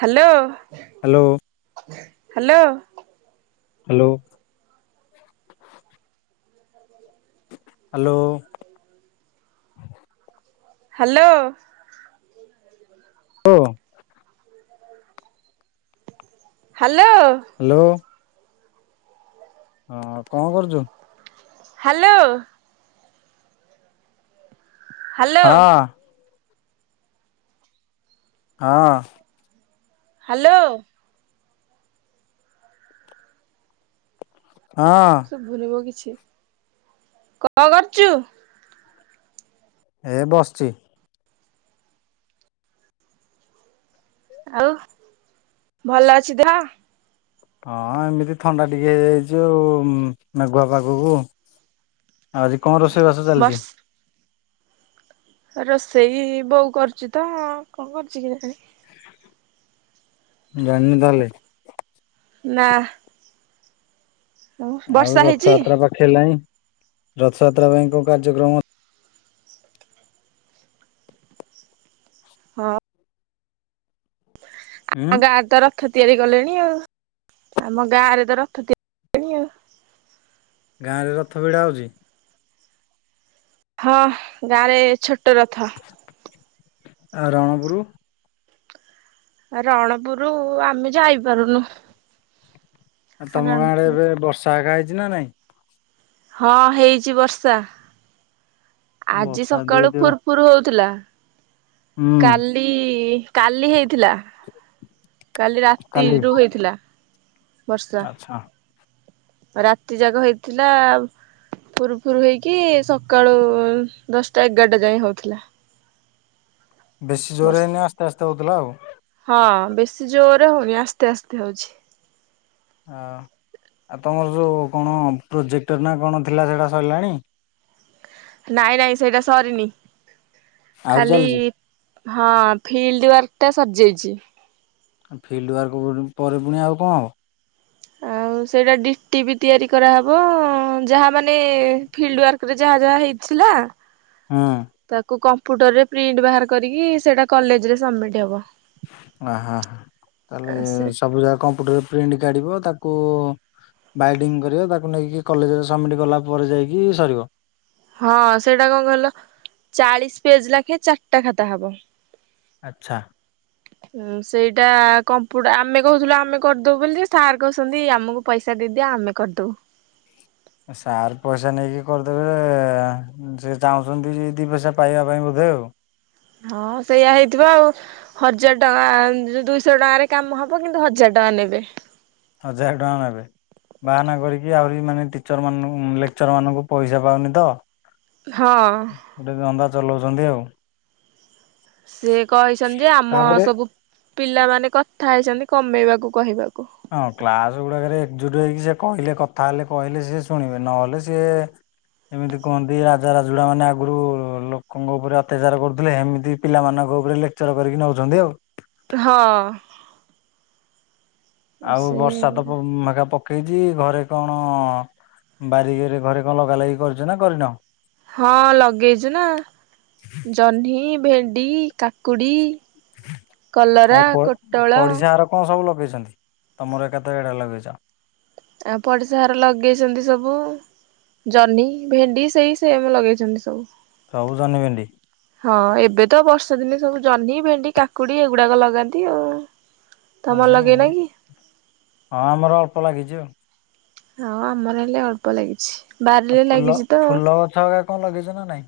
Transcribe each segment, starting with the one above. Hello. Hello. Hello. Hello. Hello. Hello. ହ hello. Hello. ହଁ କଣ କରୁଚୁ? ହ୍ୟାଲୋ। ହ୍ୟାଲୋ। ହଁ ହଁ। ହ୍ୟାଲୋ। ହଁ। ଶୁଭୁନିମ କିଛି କଣ କରୁଚୁ? ଏ ବସିଚି। ଆଉ ଭଲ ଅଛି ଦେହ? ହଁ ଏମିତି ଥଣ୍ଡା ଟିକେ ହେଇଯାଇଛି ଆଉ ମେଘୁଆ ପାଗକୁ ଆଜି କଣ ରୋଷେଇବାସ ବର୍ଷ ଚାଲିଚି? ରୋଷେଇ ବୋଉ କରୁଚି ତ କଣ କରୁଚି କେଜାଣି। ଜାଣିନୁ ତାହେଲେ ନା। ଆଉ ବର୍ଷା ହେଇଚି ରଥଯାତ୍ରା ପାଖେଇଲାଣି, ରଥଯାତ୍ରା ପାଇଁ କଉ କାର୍ଯ୍ୟକ୍ରମ ହଁ। ଆମ ଉଁ ଗାଁ ରେ ତ ରଥ ତିଆରି କଲେଣି ଆଉ, ଆମ ଗାଁ ରେ ତ ରଥ ତିଆରି ଆଉ ଗାଁରେ ରଥ ଭିଡ଼ା ହେଉଛି? ହଁ, ଗାଁ ରେ ଛୋଟ ରଥ। ଆ ରଣପୁରୁ ରଣପୁର ଆମେ ଯାଇପାରୁନୁ। ଆ ତମ ଗାଁରେ ରଣପୁର ଏବେ ବର୍ଷା ଏକା ହେଇଚି ନା ନାଇଁ? ହଁ ହେଇଚି ବର୍ଷା, ଆଜି ବର୍ଷା ସକାଳୁ ଦେଇଥିବ ଫୁର୍ ଫୁରୁ ହଉଥିଲା, ହୁଁ କାଲି, କାଲି ହେଇଥିଲା। କାଲି କାଲି ରାତିରୁ ହେଇଥିଲା ବର୍ଷା। ଆଚ୍ଛା ରାତି ଯାକ ହେଇଥିଲା। ଫୁରୁ ଫୁରୁ ହେଇକି, ସକାଳୁ ଦଶଟା ଏଗାରଟା ଯାଏ ହଉଥିଲା। ବେଶୀ ଯୋରେ ବର୍ଷା। ହେଇନି, ଆସ୍ତେ ଆସ୍ତେ ହେଉଥିଲା ଆଉ। ହଁ ବେଶୀ ଯୋରେ ହଉନି, ଆସ୍ତେ ଆସ୍ତେ ହଉଚି। ହଁ, ଆଉ ତମର ଯୋଉ କଣ ପ୍ରୋଜେକ୍ଟର ନା କଣ ଥିଲା ସେଇଟା ସରିଲାଣି? ନାଇଁ ନାଇଁ ସେଇଟା ସରିନି, ଆହୁରି ଖାଲି ଚାଲିଛି। ହଁ, ଫିଲ୍ଡ ୱାର୍କ ଟା ସରିଯାଇଚି। ଫିଲ୍ଡ ୱାର୍କ ପରେ ପୁଣି ଆଉ କଣ ହବ? ଆଉ ସେଇଟା ଡିଟି ବି ତିଆରି କରାହେବ, ଯାହା ମାନେ ଫିଲ୍ଡୱାର୍କ ଏବେ ଯାହା ଯାହା ହେଇଥିଲା ହୁଁ। ତାକୁ କମ୍ପୁଟରରେ ପ୍ରିଣ୍ଟ ବାହାର କରିକି, ସେଟା କଲେଜରେ ସବମିଟ୍ ହବ। ଅହ, ତାହଲେ ସେ ସବୁ ଜାଗା କମ୍ପ୍ୟୁଟର ପ୍ରିଣ୍ଟ କାଢିବ, ତାକୁ ବାଇଡିଙ୍ଗ କରିବ, ତାକୁ ନେଇକି କଲେଜରେ ସବମିଟ୍ କଲା ପରେ ଯାଇକି ସରିବ। ହଁ ସେଇଟା କଣ କହିଲ? ଚାଳିଶ ପେଜ୍ ଲାଖେ ଚାରିଟା ଖାତା ହବ। ଆଛା। ହୁଁ, ସେଇଟା କମ୍ପୁ ଆମେ କହୁଥିଲୁ ଆମେ କରିଦବୁ ବୋଲି ଯେ, ସାର୍ କହୁଛନ୍ତି ଆମକୁ ପଇସା ଦେଇଦିଅ, ଆମେ କରିଦବୁ। ସାର୍ ପଇସା ନେଇକି କରିଦେବେ, ସେ ଚାହୁଁଛନ୍ତି କି ଦି ପଇସା ପାଇବା ପାଇଁ ବୋଧେ ଆଉ। ହଁ, ସେଇଆ ହେଇଥିବ ଆଉ। ହଜାର ଟଙ୍କା, ଦୁଇଶହ ଟଙ୍କାରେ କାମ ହବ କିନ୍ତୁ ହଜାର ଟଙ୍କା ନେବେ। ହଜାର ଟଙ୍କା ନେବେ। ବାହାନା କରିକି, ଆହୁରି ମାନେ, ଟିଚର ମାନଙ୍କୁ, ଲେକ୍ଚର ମାନଙ୍କୁ ପଇସା ପାଉନି ତ? ହଁ। ଗୋଟେ ଧନ୍ଦା ଚଲଉଚନ୍ତି ଆଉ। ସେ କହିଚନ୍ତି ଯେ, ଆମ ତାପରେ ସବୁ ପିଲାମାନେ କଥା ହେଇଚନ୍ତି କମେଇବାକୁ କହିବାକୁ। ହଁ, କ୍ଲାସ ଗୁଡାକରେ ଏକଜୁଟ ହେଇକି ସେ କହିଲେ କଥା ହେଲେ କହିଲେ ସେ ଶୁଣିବେ, ନହେଲେ ସିଏ ଏମିତି କୁହନ୍ତି ରାଜା ରାଜୁଡା ମାନେ ଆଗରୁ ଲୋକଙ୍କ ଉପରେ ଅତ୍ୟାଚାର କରୁଥିଲେ, ହେମିତି ପିଲାମାନଙ୍କ ଉପରେ ଲେକ୍ଚର କରିକି ନଉଚନ୍ତି ଆଉ। ହଁ। ଆଉ ସେ ବର୍ଷା ତ ପ, ମେଘା ପ ପକେଇଚି, ଘରେ କଣ, ବାରି ଘରେ ଘରେ କଣ ଲଗା ଲାଗି କରିଚ ନା କରିନ? ହଁ ଲଗେଇଚୁ ନା। ଜହ୍ନି ଭେଣ୍ଡି କାକୁଡ଼ି କଲରା କୋଟଳ। କଁ ସବୁ ଲଗେଇଛନ୍ତି ତମର ଏକାତ ଏଇଟା ଲଗେଇଛ। ଆଉ ପଡିଶା ଘର ଲଗେଇଛନ୍ତି ସବୁ। ଜହ୍ନି ଭେଣ୍ଡି ସେଇ ସେମ ଲଗେଇଛନ୍ତି ସବୁ। ସବୁ ଜହ୍ନି ଭେଣ୍ଡି। ହଁ ଏବେ ତ ବର୍ଷା ଦିନେ ସବୁ ଜହ୍ନି ଭେଣ୍ଡି କାକୁଡି ଏଗୁଡାକ ଲଗାନ୍ତି ଆଉ। ତମର ଜହ୍ନି ଲଗେଇନା ଭେଣ୍ଡି କି? ହଁ ଆମର ଅଳ୍ପ ଲାଗିଛି ଆଉ। ହଁ ଆମର ହେଲେ ଅଳ୍ପ ଲାଗିଛି। ଆଉ ବାରିରେ ଫୁଲ ଲାଗିଛି ତ। ଫୁଲ ଗଛ ଅକା କଁ ଲଗେଇଛ ନା ନାଇଁ।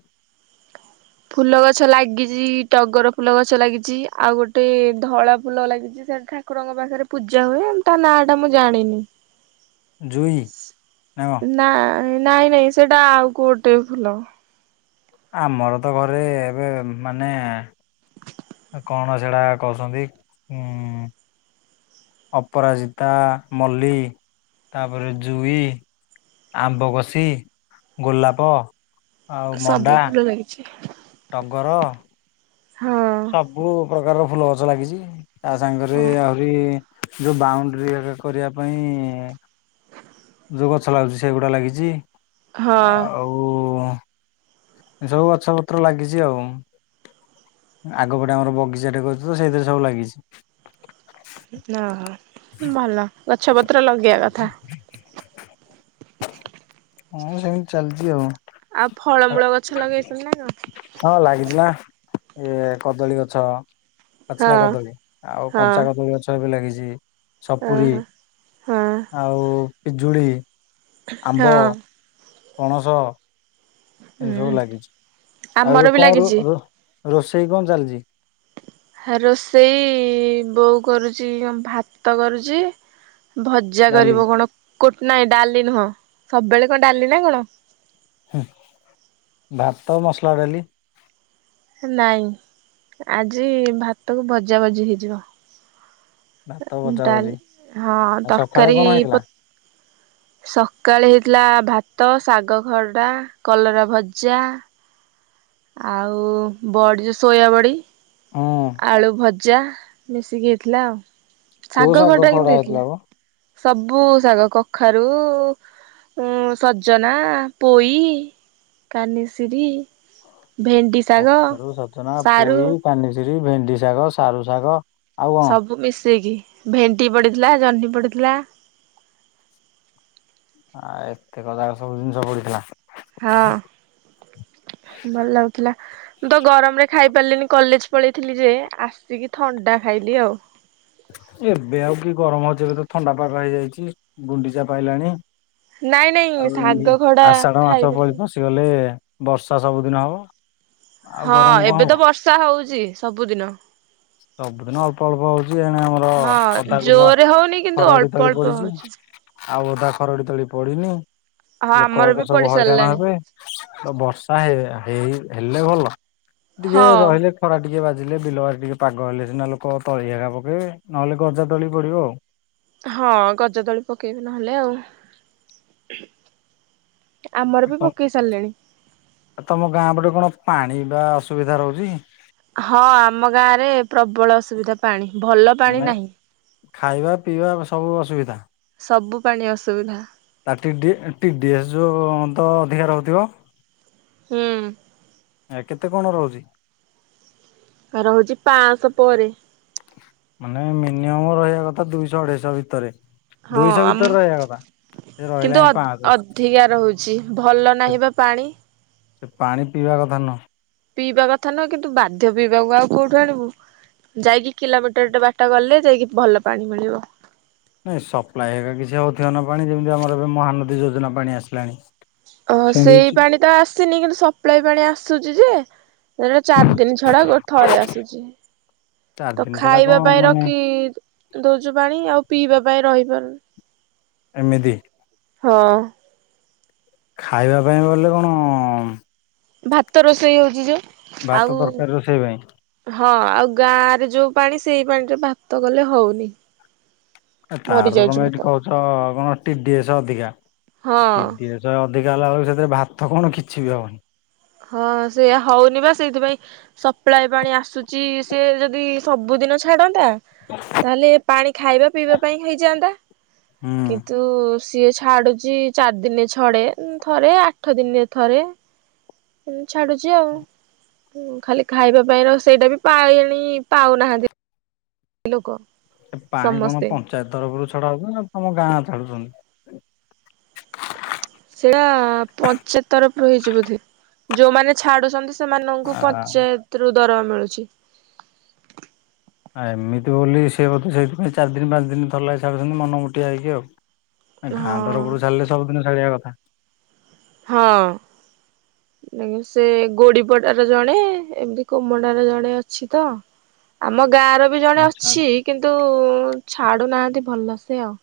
ଫୁଲ ଗଛ ଲାଗିଛି ଟଗର ଫୁଲ ଗଛ ଲାଗିଛି ଆଉ ଗୋଟେ ଧଳା ଫୁଲ ଲାଗି ଚି ସେଇଟା ଠାକୁରଙ୍କ ପାଖରେ ପୂଜା ହୁଏ ତା ନାଁ ଟା ମୁଁ ଜାଣିନି। ଜୁଇ ନା କଁ। ନା ନାଇଁ ନାଇଁ ସେଇଟା ଆଉ କୋଉ ଗୋଟେ ଫୁଲ। ଆମର ତ ଘରେ ଏବେ ମାନେ। କଣ ସେଇଟା କହୁଛନ୍ତି ଉଁ। ଅପରାଜିତା ମଲ୍ଲି ତାପରେ ଜୁଇ। ଆମ୍ବ କଷି ଗୋଲାପ। ଆଉ ମଣ୍ଡା ସବୁ ଫୁଲ ଲାଗିଛି। ଟଗର। ହଁ ସବୁ ପ୍ରକାରର ଫୁଲ ଗଛ ଲାଗିଛି ତା ସାଙ୍ଗରେ ହଁ ବି ଆହୁରି। ଯୋଉ ବାଉଣ୍ଡୁରି ଅକା କରିବା ପାଇଁ। ଯୋଉ ଗଛ ଲାଗୁଛି ସେଇଗୁଡ଼ା ଲାଗିଛି। ହଁ। ଏମିତି ସବୁ ଗଛ ପତ୍ର ଲାଗିଛି ଆଉ। ଆଗପଟେ ଆମର ବଗିଚା ଟେ କରିଛୁ ତ ସେଇଥିରେ ସବୁ ଲାଗିଛି। ଓ ହ ଭଲ ଗଛ ପତ୍ର ଲଗେଇବା କଥା। ହଁ ସେମିତି ଚାଲିଛି ଆଉ। ଆଉ ଫଳମୂଳ ଗଛ ଲଗେଇଛନ୍ତି ନା କଁ। ହଁ ଲାଗି ଥିଲା। ଇଏ କଦଳୀ ଗଛ ପାଚିଲା ହଁ କଦଳୀ ଆଉ ହଁ କଞ୍ଚା କଦଳୀ ଗଛ। ବି ଲାଗିଛି ସପୁରୀ ଓହୋ ହଁ। ଆଉ ପିଜୁଳି। ଆମ୍ବ ହଁ। ପଣସ। ଏମିତି ସବୁ ହୁଁ ଲାଗିଛି ଆଉ ଆମର ଏବେ ବି କଁ ରୋ ଲାଗିଛି। ରୋ ରୋଷେଇ କଁ ଚାଲିଛି। ରୋଷେଇ ବୋଉ କରୁଛି କଁ ଭାତ କରୁଛି। ଭଜା ଡାଲି କରିବ କଣ କୋଟ୍ ନାହିଁ ଡାଲି ନୁହଁ ସବୁବେଳେ କଣ ଡାଲି ନାାଇଁ କଣ। ହୁଁ ଭାତ ମସଲା ଡାଲି। ନାଇଁ ଆଜି ଭାତ କୁ ଭଜା ଭଜି ହେଇଯିବ। ଭାତ ଭଜା ଭଜି ଡାଲି ହଁ ଆଉ ସଖାଳେ ତରକାରୀ କଣ ପ ହେଇଥିଲା। ସକାଳେ ହେଇଥିଲା ଭାତ ଶାଗ ଖରଡ଼ା କଲରା ଭଜା। ଆଉ ବଡି ଯୋଉ ସୋୟା ବଡି। ହୁଁ ଆଳୁ ଭଜା ମିଶିକି ହେଇଥିଲା ଆଉ କୋଉ ଶାଗ ଖରଡ଼ା ଖଡା କିନ୍ତ ହେଇଥିଲା। ମ ସବୁ ଶାଗ କଖାରୁ। ଉଁ ସଜନା ପୋଇ କାନିସିରି। ଭେଣ୍ଡି। ଶାଗ କଖାରୁ, ସଜନା, ସାରୁ ପୋଇ, କାନିସିରି, ଭେଣ୍ଡି ଶାଗ, ସାରୁ ଶାଗ। ଆଉ କଣ ସବୁ ମିଶେଇକି ଭେଣ୍ଡି ପଡିଥିଲା, ଜହ୍ନି ପଡିଥିଲା। ଆ ଏତେ [unintelligible] ସବୁ ଜିନିଷ ପଡିଥିଲା। ହଁ ଭଲ ଲାଗୁଥିଲା। ଦ ଗରମରେ ଖାଇ ପାଇଲିନି କଲେଜ ପଳେଇଥିଲି ଯେ ଆସିକି ଥଣ୍ଡା ଖାଇଲି ଆଉ। ଏବେ ଆଉ କି ଗରମ ହଉଛି ଏବେ ତ ଥଣ୍ଡା ପାଗ ହେଇଯାଇଛି ଗୁଣ୍ଡିଚା ପାଇଲାଣି। ନାଇଁ ନାଇଁ ଆଉ ଏ ଶାଗ ଖଡା ଆଷାଢ ମାସ ପ ଖାଇପାରିବି। ପସିଗଲେ ବର୍ଷା ସବୁଦିନ ହବ। ଆଉ ହଁ ଗରମ କଣ ଏବେ ହବ ତ ବର୍ଷା ହଉଛି ସବୁଦିନ। ସବୁଦିନ ଅଳ୍ପ ଅଳ୍ପ ହଉଛି ଏଣେ ଆମର ହଁ ଅଧା ବିଲ ଜୋରରେ ହଉନି କିନ୍ତୁ ଖରଡି ଅଳ୍ପ ତଳି ଅଳ୍ପ ପଡିଛି। ହଉଛି। ଆଉ ଅଧା ଖରଡି ତଳି ପଡିିନି ହଁ ଲୋକ ଆମର ବି ବାକ ପଡି ସବୁ ହଇରାଣ ସାରିଲାଣି। ହେବେ। ବର୍ଷା ହେଇ ହେଇ ହେଲେ ଭଲ ଟିକେ ହଁ ରହିଲେ ଖରା ଟିକେ ବାଜିଲେ ବିଲ ବାରି ଟିକେ ପାଗ ହେଲେ ସିନା ଲୋକ ତଳି ଏକା ପକେଇବେ ନହଲେ ଗଜା ତଳି ପଡ଼ିବ ଆଉ। ହଁ ଗଜା ତଳି ପକେଇବେ ନହେଲେ ଆଉ। ଆମର ବି ଆଉ ପକେଇ ସାରିଲେଣି। ତମ ଗାଁ ପଟେ କଣ ପାଣି ବା ଅସୁବିଧା ରହୁଛି? ହଁ ଆମ ଗାଁରେ ପ୍ରବଳ ଅସୁବିଧା ପାଣି ଭଲ ପାଣି ମାନେ ନାହିଁ। ଖାଇବା ପିଇବା ସବୁ ଅସୁବିଧା? ସବୁ ପାଣି ଅସୁବିଧା। ତାଟିଡି ଟିଡ଼ିଏସ ଯୋଉ ତ ଅଧିକା ରହୁଥିବ? ହୁଁ। ଆ କେତେ କଣ ରହୁଛି? ରହୁଛି ପାଁଶ ପରେ। ମାନେ ମିନିମମ ରହିବା କଥା ଦୁଇଶ ଅଢେଇଶ ଭିତରେ। ହଁ ଦୁଇଶ ଆମ ଭିତରେ ରହିବା କଥା। ସେ ରହିଲା କିନ୍ତୁ ଅ ହିଁ ପାଞ୍ଚଶହ ସେ ଅଧିକା ରହୁଛି ଭଲ ନାହିଁ ବା ପାଣି। ପାଣି ପିଇବା କଥା ନୁହଁ। ପିଇବା କଥା ନୁହଁ କିନ୍ତୁ ବାଧ୍ୟ ପିଇବାକୁ ଆଉ କୋଉଠୁ ଆଣିବୁ? ଯାଇକି କିଲମିଟର ଟେ ବାଟ ଗଲେ ଯାଇକି ଭଲ ପାଣି ମିଳିବ। ନାଇଁ ସପ୍ଲାଏ ହେଇଗା କିଛି ହେଉଥିବ ନା ପାଣି ଯେମିତି ଆମର ଏବେ ମହାନଦୀ ଯୋଜନା ପାଣି ଆସିଲାଣି। ଓ ସେମିତି ସେଇ କିଛି ପାଣି ତ ଆସିନି କିନ୍ତୁ ସପ୍ଲାଇ ପାଣି ଆସୁଚି ଯେ ସେଟା ଚାରି ଦିନ ଛଡା ଗୋ ଥରେ ଆସୁଛି। ଚାରି ତ ଦିନ ଛଡା ଖାଇବା କଣ ପାଇଁ ମାନେ ରଖି ଦଉଛୁ ପାଣି ଆଉ ପିଇବା ପାଇଁ ରହିପାରୁନି। ଏମିତି? ହଁ। ଖାଇବା ପାଇଁ ବଲେ କଣ ଭାତ ରୋଷେଇ ହଉଛି ଯୋଉ। ଭାତ ଆଉ ତରକାରୀ ରୋଷେଇ ପାଇଁ ହଁ ଆଉ ଗାଁ ରେ ଯୋଉ ପାଣି ସେଇ ପାଣିରେ ଭାତ କଲେ ହଉନି। ଏ ତାର ତମେ ମରିଯାଉଛି ଏଇଠି ଭାତ କହୁଛ କଣ ଟିଡିଏସ୍ ଅଧିକା ହଁ। ଟିଡିଏସ୍ ଯେ ଅଧିକା ହେଲା ବେଳୁ ସେଥିରେ ଭାତ କଣ କିଛି ବି ହବନି। ହଁ ସେଇଆ ହଉନି ବା ସେଇଥିପାଇଁ। ସପ୍ଲାଏ ପାଣି ଆସୁଛି ସେ ଯଦି ସବୁଦିନ ଛାଡ଼ନ୍ତା ତାହେଲେ ପାଣି ଖାଇବା ପିଇବା ପାଇଁ ହେଇଯାଆନ୍ତା ହୁଁ। କି ତୁ ସିଏ ଛାଡୁଚି ଚାରି ଦିନେ ଛଡେ ଥରେ ଆଠ ଦିନେ ଥରେ। ଛାଡୁଛି ଆଉ, ଖାଲି ଖାଇବା ପାଇଁ ରୋଷେଇ ଟା ବି ପା ଏଣି ପାଉନାହାନ୍ତି ଲୋକ ଏ ପାଣି କଣ ସମସ୍ତେ ପଞ୍ଚାୟତ ତରଫରୁ ଛଡା ହଉଛି ନା ତମ ଗାଁ ଛାଡୁଛନ୍ତି? ସେଇଟା ପଞ୍ଚାୟତ ତରଫରୁ ହେଇଛି ବୋଧେ, ଯୋଉମାନେ ଛାଡୁଛନ୍ତି ସେମାନଙ୍କୁ ଆ ପଞ୍ଚାୟତରୁ ଦରମା ମିଳୁଛି। ଆ ଏମିତି ବୋଲି ସିଏ ବୋଧେ ସେଇଥିପାଇଁ ଚାର ଦିନ ପାଞ୍ଚ ଦିନ ଥରେଲେଖେ ଛାଡୁଛନ୍ତି ମନମୋଟିଆ ହେଇକି ଆଉ। ଏ ଖାଁ ହଁ ତରଫରୁ ଛାଡ଼ିଲେ ସବୁଦିନ ଛାଡିବା କଥା। ହଁ। ସେ ଗୋଡିପଡାର ଜଣେ ଏମିତି କୋମଣ୍ଡାର ଜଣେ ଅଛି ତ। ଆମ ଗାଁ ର ବି ଜଣେ ଆଚ୍ଛା ଅଛି କିନ୍ତୁ ଛାଡୁନାହାନ୍ତି ଭଲ ସେ ଆଉ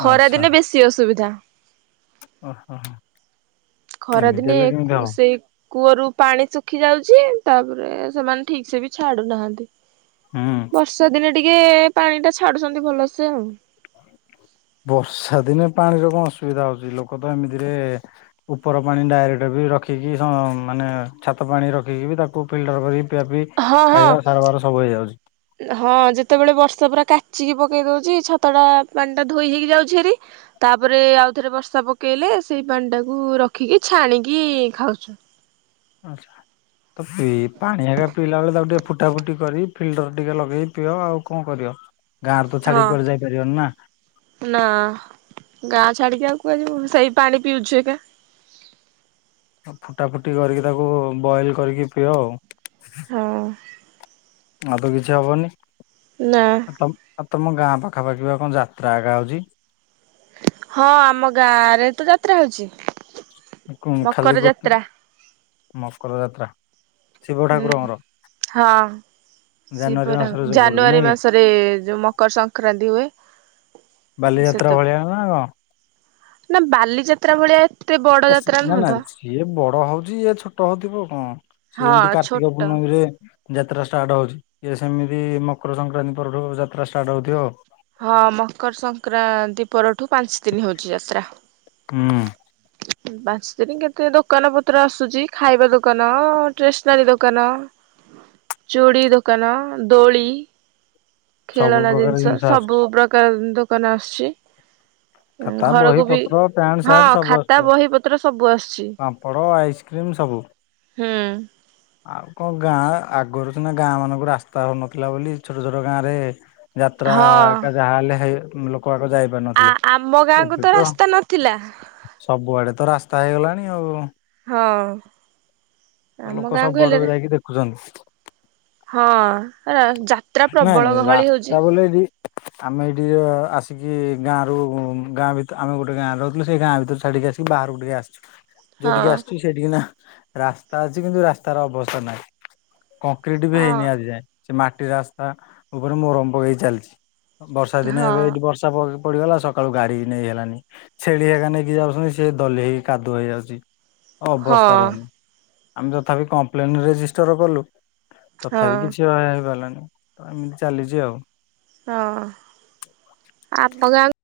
ଖରା ଦିନେ ବେଶୀ ଅସୁବିଧା। ଓ ହୋ। ଖରାଦିନେ ସେଇ କୂଅରୁ ପାଣି ଶୁଖି ଯାଉଛି ତାପରେ ସେମାନେ ଠିକ୍ ସେ ବି ଛାଡୁନାହାନ୍ତି। ହୁଁ ବର୍ଷା ଦିନେ ଟିକେ ପାଣି ଟା ଛାଡୁଛନ୍ତି ଭଲସେ ଆଉ। ବର୍ଷା ଦିନେ ପାଣିର କଣ ଅସୁବିଧା ହେଉଛି, ଲୋକ ତ ଏମିତିରେ ଉପର ପାଣି ଡାଇରେକ୍ଟ ବି ରଖିକି ହଁ ମାନେ ଛାତ ପାଣି ରଖିକି ବି ତାକୁ ପିଲଟର କରିକି ପିଆ ପିଇ ହଁ ହଁ ଖାଇବା ସାରବାର ସବୁ ହେଇଯାଉଛି। ହଁ ଯେତେବେଳେ ବର୍ଷା ପୁରା କାଚିକି ପକେଇ ଦେଉଛି, ଛତା ଟା ପାଣି ଟା ଧୋଇ ହେଇକି ଯାଉଛି ହେରି ତାପରେ ଆଉ ଥରେ ବର୍ଷା ପକେଇଲେ ସେଇ ପାଣି ଟା କୁ ରଖିକି ଛାଣିକି ଖାଉଛୁ। ଆଚ୍ଛା। ତ ପିଇ ପାଣି ଏକା ପିଇଲା ବେଳେ ତାକୁ ଟିକେ ଫୁଟା ଫୁଟି କରି, ଫିଲ୍ଟର ଟିକେ ଲଗେଇ ପିଅ ଆଉ କଣ କରିବ? ଗାଁର ତ ଛାଡିକି ହଁ ଯାଇ ପାରିବନି ନା। ନା ଗାଁ ଛାଡିକି ଆଉ କୁଆଡେ ଯିବୁ। ସେଇ ପାଣି ପିଉଛୁ ଏକା ଫୁଟା ଫୁଟି କରିକି ତାକୁ ବଏଲ୍ କରିକି ପିଅ ଆଉ। ହଁ। ଆଉ ତ କିଛି ହବନି। ନା। ତମ ଆଉ ତମ ଗାଁ ପାଖାପାଖି ପା କଣ ଯାତ୍ରା କା ହେଉଛି? ହଁ ଆମ ଗାଁରେ ତ ଯାତ୍ରା ହେଉଛି। କଣ ଖାଲି ଗୋଟେ ମକର ଯାତ୍ରା ଶିବ ହୁଁ ଠାକୁରଙ୍କର ହଁ। ଜାନୁଆରୀ ଶିବ ମାସରେ ଠାକୁର, ଯୋଉ ପଡୁଛି ଜାନୁଆରୀ ନାଇଁ କି ମାସରେ ଯେଉଁ ମକର ସଂକ୍ରାନ୍ତି ହୁଏ। ବାଲିଯାତ୍ରା ସେତେବେଳେ ଭଳିଆ ନା କଣ? ନା ବାଲିଯାତ୍ରା ଭଳିଆ ଏତେ ବଡ ଆ ସେ ଯାତ୍ରା ନା ନୁହଁ ନା ତ ଯିଏ ବଡ଼ ହେଉଛି ଇଏ ଛୋଟ ହେଉଥିବ ଆଉ କଣ। ସେ ହଁ ଯେମିତି କାର୍ତ୍ତିକ ଛୋଟ ପୂର୍ଣ୍ଣମୀ ରେ ଯାତ୍ରା ଷ୍ଟାର୍ଟ ହେଉଛି ଇଏ ସେମିତି ମକର ସଂକ୍ରାନ୍ତି ପରଠୁ ଯାତ୍ରା ଷ୍ଟାର୍ଟ୍ ହେଉଥିବ ଆଉ। ହଁ ମକର ସଂକ୍ରାନ୍ତି ପରଠୁ ପାଞ୍ଚ ଦିନ ହେଉଛି ଯାତ୍ରା। ହୁଁ। ପାଞ୍ଚ ଦିନି କେତେ ଦୋକାନ ପତ୍ର ଆସୁଛି ଖାଇବା ଦୋକାନ, ଟେସନାରୀ ଦୋକାନ ଚୁଡ଼ି ଦୋକାନ, ଦୋଳି ସବୁ ଖେଳନା ପ୍ରକାର ଜିନିଷ, ସବୁ ଆସୁଛି ପ୍ରକାର ଦୋକାନ ଆସୁଛି। ଖାତା ବହି ଘରକୁ ବି ପତ୍ର ପ୍ୟାଣ୍ଟ ହଁ ସାର୍ଟ ଖାତା ବହି ପତ୍ର ସବୁ ଆସୁଛି। ବଡ଼ ଆଇସକ୍ରିମ୍ ସବୁ। ହୁଁ ଆଉ କଣ ଗାଁ ଆଗରୁ ସିନା ଗାଁ ମାନଙ୍କୁ ରାସ୍ତା ହେଉନଥିଲା ବୋଲି ଛୋଟ ଛୋଟ ଗାଁ ରେ ଯାତ୍ରା ହଁ। ଯାହା ହେଲେ ହେଇ କୁଆଡୁ ଯାଉପାରୁ ଆ ନଥିଲେ ଆମ ଗାଁକୁ ଏବେ ତ ରାସ୍ତା ନଥିଲା ସବୁଆଡେ ତ ରାସ୍ତା ହେଇଗଲାଣି ଆଉ। ହଁ ଆମ ଲୋକ ସବୁ ଗାଁକୁ ହେଲେ ବଡ ବି ଯାଇକି ଦେଖୁଛନ୍ତି। ହଁ ଯାତ୍ରା ନାଇଁ ପ୍ରବଳ ଗହଳି ହେଉଛି। [unintelligible] ଆମେ ଏଇଠି ଆସିକି ଗାଁ ରରୁ ଗାଁ ଭିତରେ ଆମେ ଗୋଟେ ଗାଁ ରହୁଥିଲୁ ସେଇ ଗାଁ ଭିତରେ ଛାଡିକି ଆସିକି ବାହାରକୁ ଟିକେ ଆସିଛୁ। ହଁ ଯୋଉଠିକି ଆସୁଛି ସେଠିକି ନା ରାସ୍ତା ଅଛି କିନ୍ତୁ ରାସ୍ତାର ଅବସ୍ଥା ନାହିଁ। କଂକ୍ରିଟ ବି ହଁ ହେଇନି ଆଜି ଯାଏ ସେ ମାଟି ରାସ୍ତା ଉପରେ ମୋରମ ପକେଇ ଚାଲିଛି। ବର୍ଷା ଦିନେ ହଁ ଏବେ ଏଠି ବର୍ଷା ପଡିଗଲା ସକାଳୁ ଗାଡି ନେଇ ହେଲାନି ଛେଳି ହେ ଏକ ନେଇକି ଯାଉଛନ୍ତି ସିଏ ଦଲି ହେକି କାଦୁ ହେଇଯାଉଛି। ଅବସ୍ଥା ହଁ। ରହନ ଆମେ ଯଥାପି କମ୍ପ୍ଲେନ ରେଜିଷ୍ଟର କଲୁ ହଁ ତଥାପି କିଛି ଅଆ ହେଇପାରିଲାନି ତ ଏମିତି ଚାଲିଛି ଆଉ। ହଁ ଆ ବଗା